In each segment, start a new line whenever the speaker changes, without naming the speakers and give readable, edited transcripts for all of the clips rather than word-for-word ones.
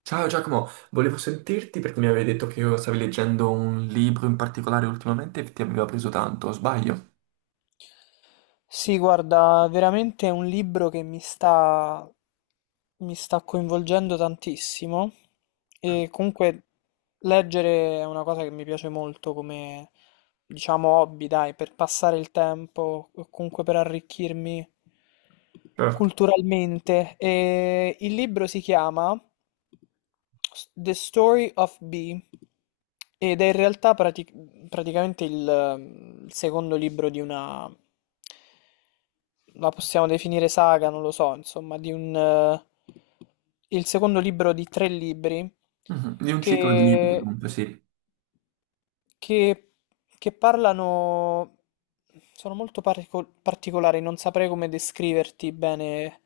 Ciao Giacomo, volevo sentirti perché mi avevi detto che io stavi leggendo un libro in particolare ultimamente e ti aveva preso tanto, o sbaglio?
Sì, guarda, veramente è un libro che mi sta coinvolgendo tantissimo e comunque leggere è una cosa che mi piace molto come, diciamo, hobby, dai, per passare il tempo, o comunque per arricchirmi
Certo.
culturalmente. E il libro si chiama The Story of Bee ed è in realtà praticamente il secondo libro di una, la possiamo definire saga, non lo so, insomma, di un, il secondo libro di tre libri
Mhm. Di un ciclo di libri
che
comunque, sì.
che, che parlano, sono molto particolari, non saprei come descriverti bene,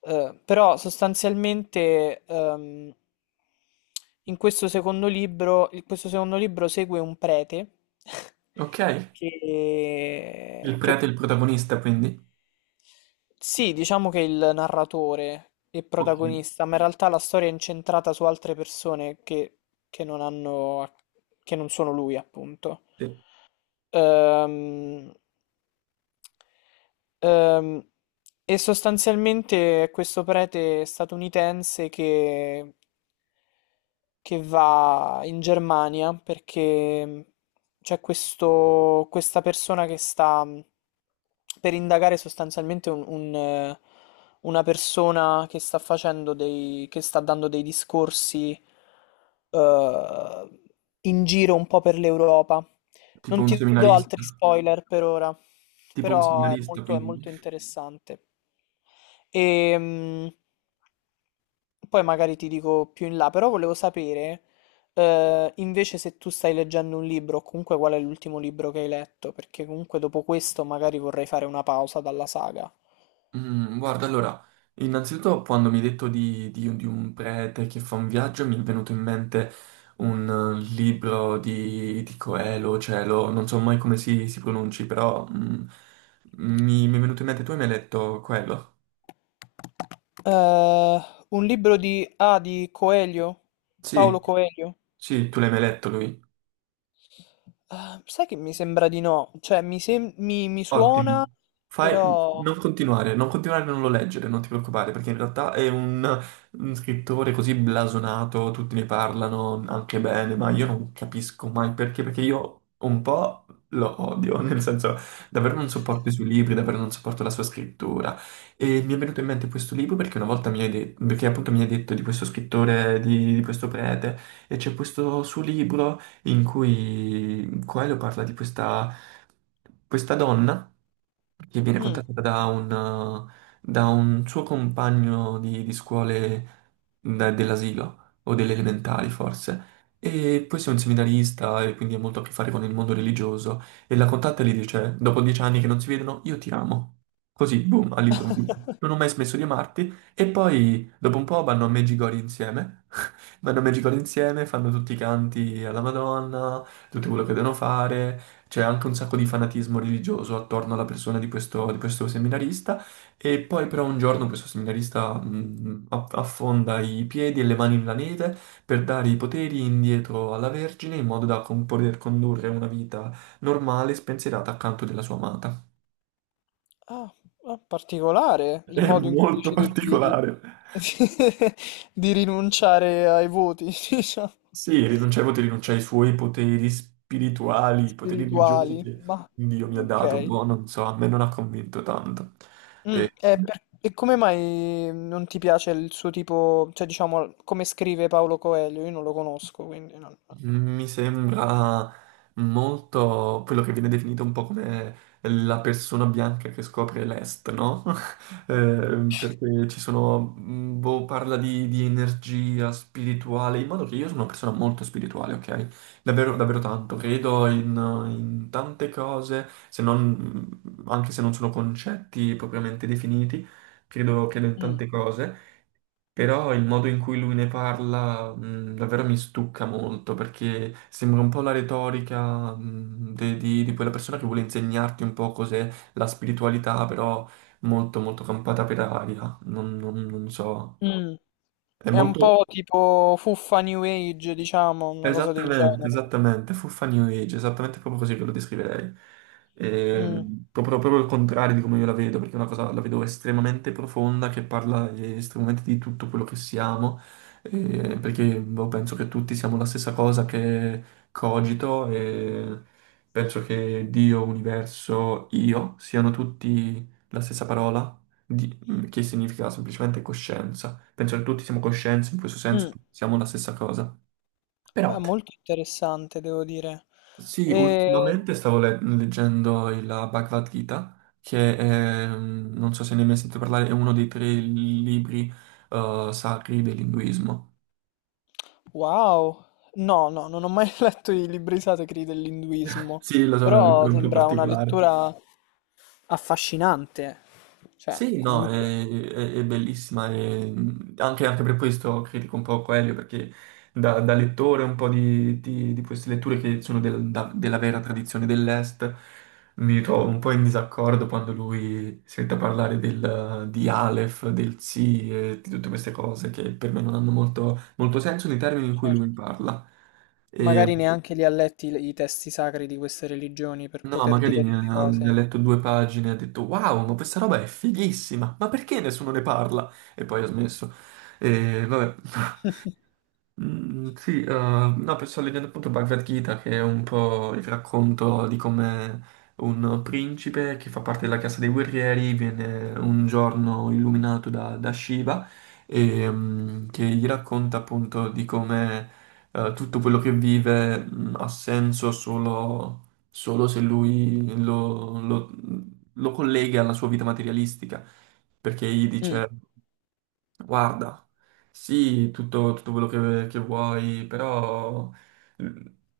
però sostanzialmente in questo secondo libro segue un prete
Ok, il prete
che
è il protagonista quindi?
sì, diciamo che è il narratore e
Ok,
protagonista, ma in realtà la storia è incentrata su altre persone che non hanno, che non sono lui, appunto.
sì.
Ehm, ehm, e sostanzialmente è questo prete statunitense che va in Germania perché c'è questa persona che sta per indagare sostanzialmente una persona che sta facendo dei, che sta dando dei discorsi eh, in giro un po' per l'Europa.
Tipo
Non
un
ti do
seminarista,
altri spoiler per ora,
tipo un
però è
seminarista
molto, è
quindi.
molto interessante. E, poi magari ti dico più in là, però volevo sapere, invece se tu stai leggendo un libro, o comunque qual è l'ultimo libro che hai letto, perché comunque dopo questo magari vorrei fare una pausa dalla saga.
Mm, guarda, allora, innanzitutto quando mi hai detto di, di un prete che fa un viaggio, mi è venuto in mente un libro di Coelho, Cielo, non so mai come si pronunci, però mi, mi è venuto in mente, tu hai mai letto quello?
Eh, un libro di... Ah, di Coelho?
Sì,
Paolo Coelho?
sì, tu l'hai mai letto lui?
Ah, sai che mi sembra di no, cioè mi suona,
Ottimo. Fai. Non
però.
continuare, non continuare a non lo leggere, non ti preoccupare, perché in realtà è un scrittore così blasonato, tutti ne parlano anche bene, ma io non capisco mai perché, perché io un po' lo odio, nel senso davvero non sopporto i suoi libri, davvero non sopporto la sua scrittura. E mi è venuto in mente questo libro perché una volta mi hai detto, perché appunto mi hai detto di questo scrittore, di questo prete, e c'è questo suo libro in cui Coelho parla di questa, questa donna che viene
Mm.
contattata da un suo compagno di scuole dell'asilo o delle elementari forse. E questo è un seminarista e quindi ha molto a che fare con il mondo religioso. E la contatta e gli dice: Dopo 10 anni che non si vedono, io ti amo. Così, boom, all'improvviso. Non ho mai smesso di amarti. E poi, dopo un po', vanno a Medjugorje insieme. Vanno a Magical insieme, fanno tutti i canti alla Madonna, tutto quello che devono fare, c'è anche un sacco di fanatismo religioso attorno alla persona di questo seminarista e poi però un giorno questo seminarista affonda i piedi e le mani nella neve per dare i poteri indietro alla Vergine in modo da poter condurre una vita normale e spensierata accanto della sua amata.
Ah, ah, particolare il
È
modo in cui
molto
decide di,
particolare.
di rinunciare ai voti, diciamo,
Sì, rinunciai ai poteri, rinunciai ai suoi poteri spirituali, i poteri religiosi
spirituali.
che
Ma
Dio mi ha
ok.
dato, boh, non so, a me non ha convinto tanto.
Mm,
Eh,
e come mai non ti piace il suo tipo, cioè diciamo, come scrive Paolo Coelho? Io non lo conosco, quindi non.
Mi sembra molto quello che viene definito un po' come la persona bianca che scopre l'est, no? Perché ci sono, boh, parla di energia spirituale, in modo che io sono una persona molto spirituale, ok? Davvero, davvero tanto, credo in, in tante cose, se non, anche se non sono concetti propriamente definiti, credo in
Mm,
tante cose. Però il modo in cui lui ne parla, davvero mi stucca molto perché sembra un po' la retorica, di quella persona che vuole insegnarti un po' cos'è la spiritualità, però molto molto campata per aria. Non so.
mm.
È
È un po'
molto,
tipo fuffa New Age, diciamo, una cosa del
esattamente,
genere.
esattamente, fuffa New Age, esattamente proprio così ve lo descriverei.
Mm,
Proprio, proprio il contrario di come io la vedo, perché è una cosa la vedo estremamente profonda, che parla estremamente di tutto quello che siamo, perché boh, penso che tutti siamo la stessa cosa che cogito e penso che Dio, universo, io siano tutti la stessa parola, che significa semplicemente coscienza. Penso che tutti siamo coscienze, in questo senso
mm.
tutti siamo la stessa cosa. Però
Beh, molto interessante, devo dire.
sì,
E...
ultimamente stavo leggendo la Bhagavad Gita, che è, non so se ne hai mai sentito parlare, è uno dei tre libri sacri dell'induismo.
Wow! No, no, non ho mai letto i libri sacri dell'induismo,
Sì, lo so, è una
però
lettura un po'
sembra una
particolare.
lettura affascinante. Cioè,
Sì, no,
comunque,
è bellissima, e, anche per questo critico un po' Coelho, perché da lettore un po' di, di queste letture che sono della vera tradizione dell'Est, mi trovo un po' in disaccordo quando lui sente parlare di Aleph, del Tsi e di tutte queste cose che per me non hanno molto, molto senso nei termini in cui
certo.
lui parla. Ehm,
Magari neanche li ha letti i testi sacri di queste religioni per
No,
poter
magari
dire
ne
delle
ha, ne ha
cose.
letto due pagine e ha detto: Wow, ma questa roba è fighissima, ma perché nessuno ne parla? E poi ha smesso. E vabbè. Sì, no, sto leggendo appunto Bhagavad Gita, che è un po' il racconto di come un principe che fa parte della casa dei guerrieri viene un giorno illuminato da, da Shiva e che gli racconta appunto di come tutto quello che vive ha senso solo, solo se lui lo collega alla sua vita materialistica, perché gli
Mm.
dice... Guarda, sì, tutto quello che vuoi, però eh,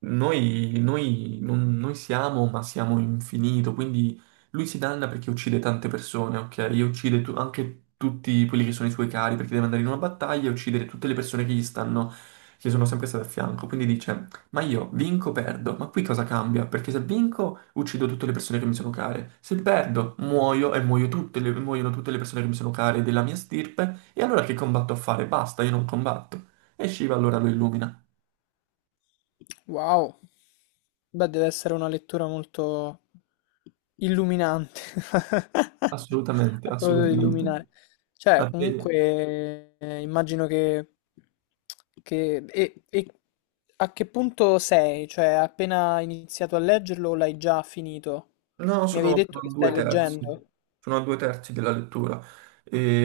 noi non noi siamo, ma siamo infinito, quindi lui si danna perché uccide tante persone, ok? E uccide anche tutti quelli che sono i suoi cari, perché deve andare in una battaglia e uccidere tutte le persone che gli stanno, che sono sempre state a fianco. Quindi dice, ma io vinco, o perdo, ma qui cosa cambia? Perché se vinco, uccido tutte le persone che mi sono care, se perdo, muoio e muoiono tutte le persone che mi sono care della mia stirpe. E allora che combatto a fare? Basta, io non combatto. E Shiva allora lo illumina.
Wow. Beh, deve essere una lettura molto illuminante.
Assolutamente,
A proposito di
assolutamente.
illuminare. Cioè,
A te.
comunque, immagino che. E a che punto sei? Cioè, hai appena iniziato a leggerlo o l'hai già finito?
No,
Mi avevi
sono,
detto
sono a
che
due
stai
terzi,
leggendo?
sono a due terzi della lettura.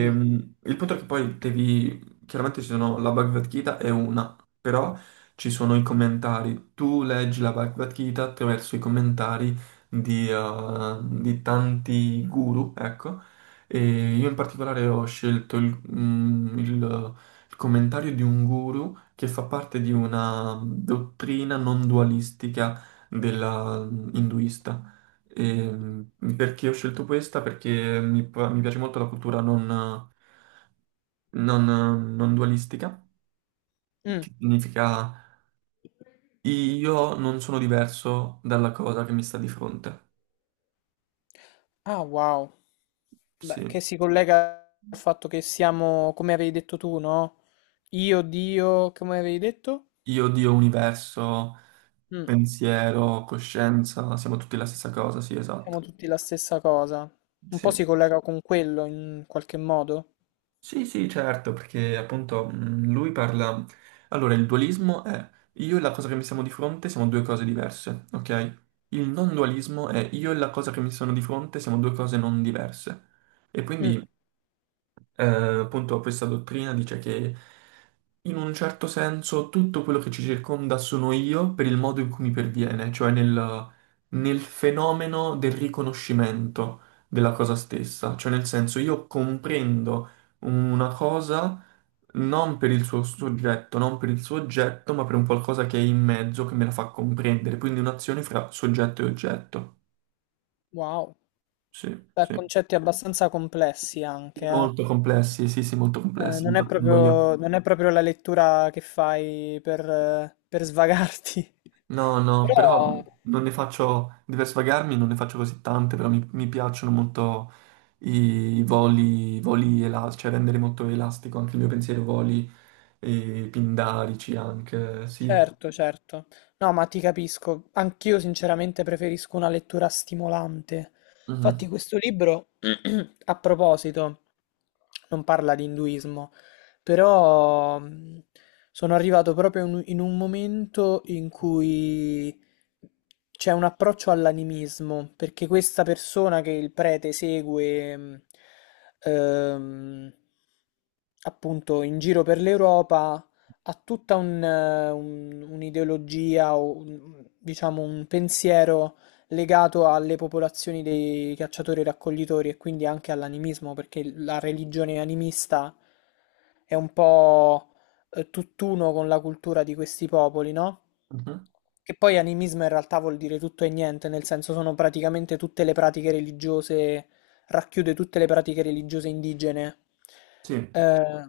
Mm.
Il punto è che poi devi, chiaramente ci sono la Bhagavad Gita è una, però ci sono i commentari. Tu leggi la Bhagavad Gita attraverso i commentari di tanti guru, ecco. E io in particolare ho scelto il commentario di un guru che fa parte di una dottrina non dualistica della hinduista. E, mm, perché ho scelto questa? Perché mi piace molto la cultura non, non dualistica,
Mm.
che significa io non sono diverso dalla cosa che mi sta di fronte.
Ah, wow. Beh,
Sì,
che si collega al fatto che siamo, come avevi detto tu, no? Io, Dio, come avevi detto?
io, Dio, universo,
Mm,
pensiero, coscienza, siamo tutti la stessa cosa, sì,
siamo
esatto.
tutti la stessa cosa. Un po'
Sì.
si collega con quello in qualche modo.
Sì, sì, certo, perché appunto lui parla... Allora, il dualismo è io e la cosa che mi siamo di fronte siamo due cose diverse, ok? Il non dualismo è io e la cosa che mi sono di fronte siamo due cose non diverse. E
Mm,
quindi appunto questa dottrina dice che in un certo senso tutto quello che ci circonda sono io per il modo in cui mi perviene, cioè nel fenomeno del riconoscimento della cosa stessa, cioè nel senso io comprendo una cosa non per il suo soggetto, non per il suo oggetto, ma per un qualcosa che è in mezzo, che me la fa comprendere, quindi un'azione fra soggetto e oggetto.
wow.
Sì,
Beh,
sì.
concetti abbastanza complessi anche, eh.
Molto complessi, sì, sì, molto complessi,
Non è
infatti non voglio...
proprio, non è proprio la lettura che fai per svagarti.
No, no, però
Però.
non ne faccio, per svagarmi non ne faccio così tante, però mi piacciono molto i voli elastici, cioè rendere molto elastico anche il mio pensiero, voli e pindarici anche, sì.
Certo, certo. No, ma ti capisco. Anch'io sinceramente preferisco una lettura stimolante. Infatti
Mhm,
questo libro a proposito, non parla di induismo, però sono arrivato proprio in un momento in cui c'è un approccio all'animismo, perché questa persona che il prete segue, ehm, appunto in giro per l'Europa ha tutta un'ideologia o diciamo un pensiero legato alle popolazioni dei cacciatori-raccoglitori e raccoglitori e quindi anche all'animismo, perché la religione animista è un po' tutt'uno con la cultura di questi popoli, no?
mhm.
Che poi animismo in realtà vuol dire tutto e niente, nel senso sono praticamente tutte le pratiche religiose racchiude tutte le pratiche religiose indigene,
Sì,
eh,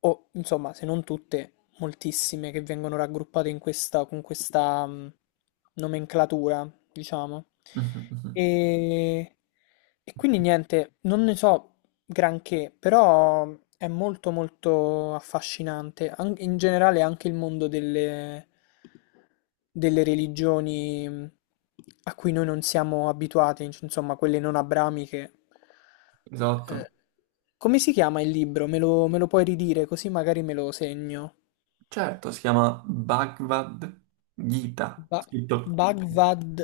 o insomma, se non tutte, moltissime che vengono raggruppate in questa, con questa nomenclatura, diciamo.
mhm, mhm.
E, e quindi niente, non ne so, granché, però è molto molto affascinante, in generale anche il mondo delle religioni a cui noi non siamo abituati, insomma quelle non abramiche.
Esatto.
Eh, come si chiama il libro? Me lo puoi ridire così magari me lo segno.
Certo, si chiama Bhagavad Gita,
Ba-
scritto
Bhagavad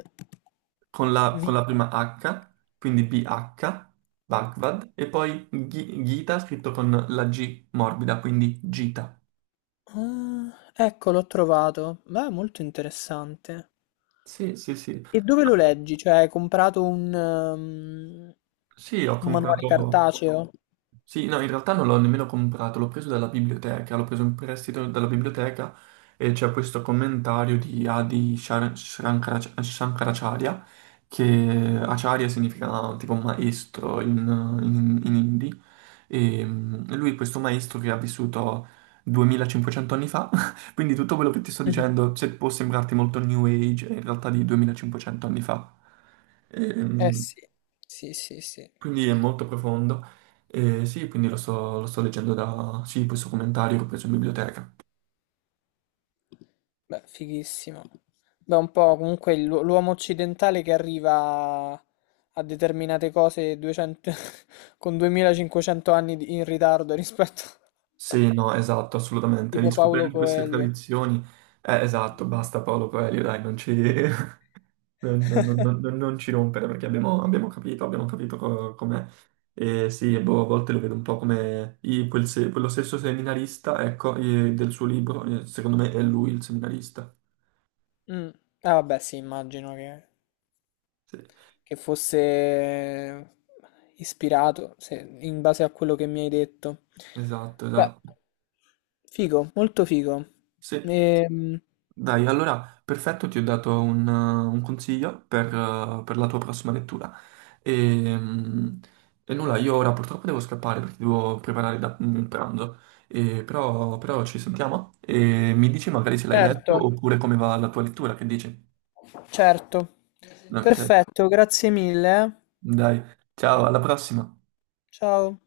con la
Gita.
prima H, quindi BH, Bhagavad, e poi Gita scritto con la G morbida, quindi Gita.
Ah, ecco, l'ho trovato. Beh, molto interessante.
Sì, sì, sì.
E dove lo leggi? Cioè, hai comprato un, ehm,
Sì, ho
un manuale
comprato...
cartaceo?
Sì, no, in realtà non l'ho nemmeno comprato, l'ho preso dalla biblioteca, l'ho preso in prestito dalla biblioteca e c'è questo commentario di Adi Shankaracharya, che Acharya significa tipo maestro in, in hindi, e lui è questo maestro che ha vissuto 2500 anni fa, quindi tutto quello che ti sto
Mhm.
dicendo, se può sembrarti molto new age, è in realtà di 2500 anni fa.
Eh
Ehm,
sì, sì, sì, sì.
quindi è molto profondo. E sì, quindi lo sto leggendo da... Sì, questo commentario che ho preso in biblioteca.
Beh, fighissimo. Beh, un po' comunque l'uomo occidentale che arriva a determinate cose 200 con 2.500 anni in ritardo rispetto a
Sì, no, esatto, assolutamente.
tipo Paolo
Riscoprendo queste
Coelho.
tradizioni... esatto, basta Paolo Coelho, dai, non ci... Non ci rompere perché abbiamo capito, abbiamo capito com'è. E sì, e boh, a volte lo vedo un po' come i- quel se- quello stesso seminarista, ecco, del suo libro, secondo me è lui il seminarista.
Mm. Ah, vabbè, sì, immagino che...
Sì,
che fosse ispirato, in base a quello che mi hai detto.
esatto,
Beh,
esatto.
figo, molto figo.
Sì.
Ehm,
Dai, allora, perfetto, ti ho dato un consiglio per la tua prossima lettura. E, mm, e nulla, io ora purtroppo devo scappare perché devo preparare il pranzo, E però ci sentiamo e mi dici magari se l'hai
certo,
letto oppure come va la tua lettura, che dici?
certo.
Ok,
Perfetto, grazie mille.
dai, ciao, alla prossima.
Ciao.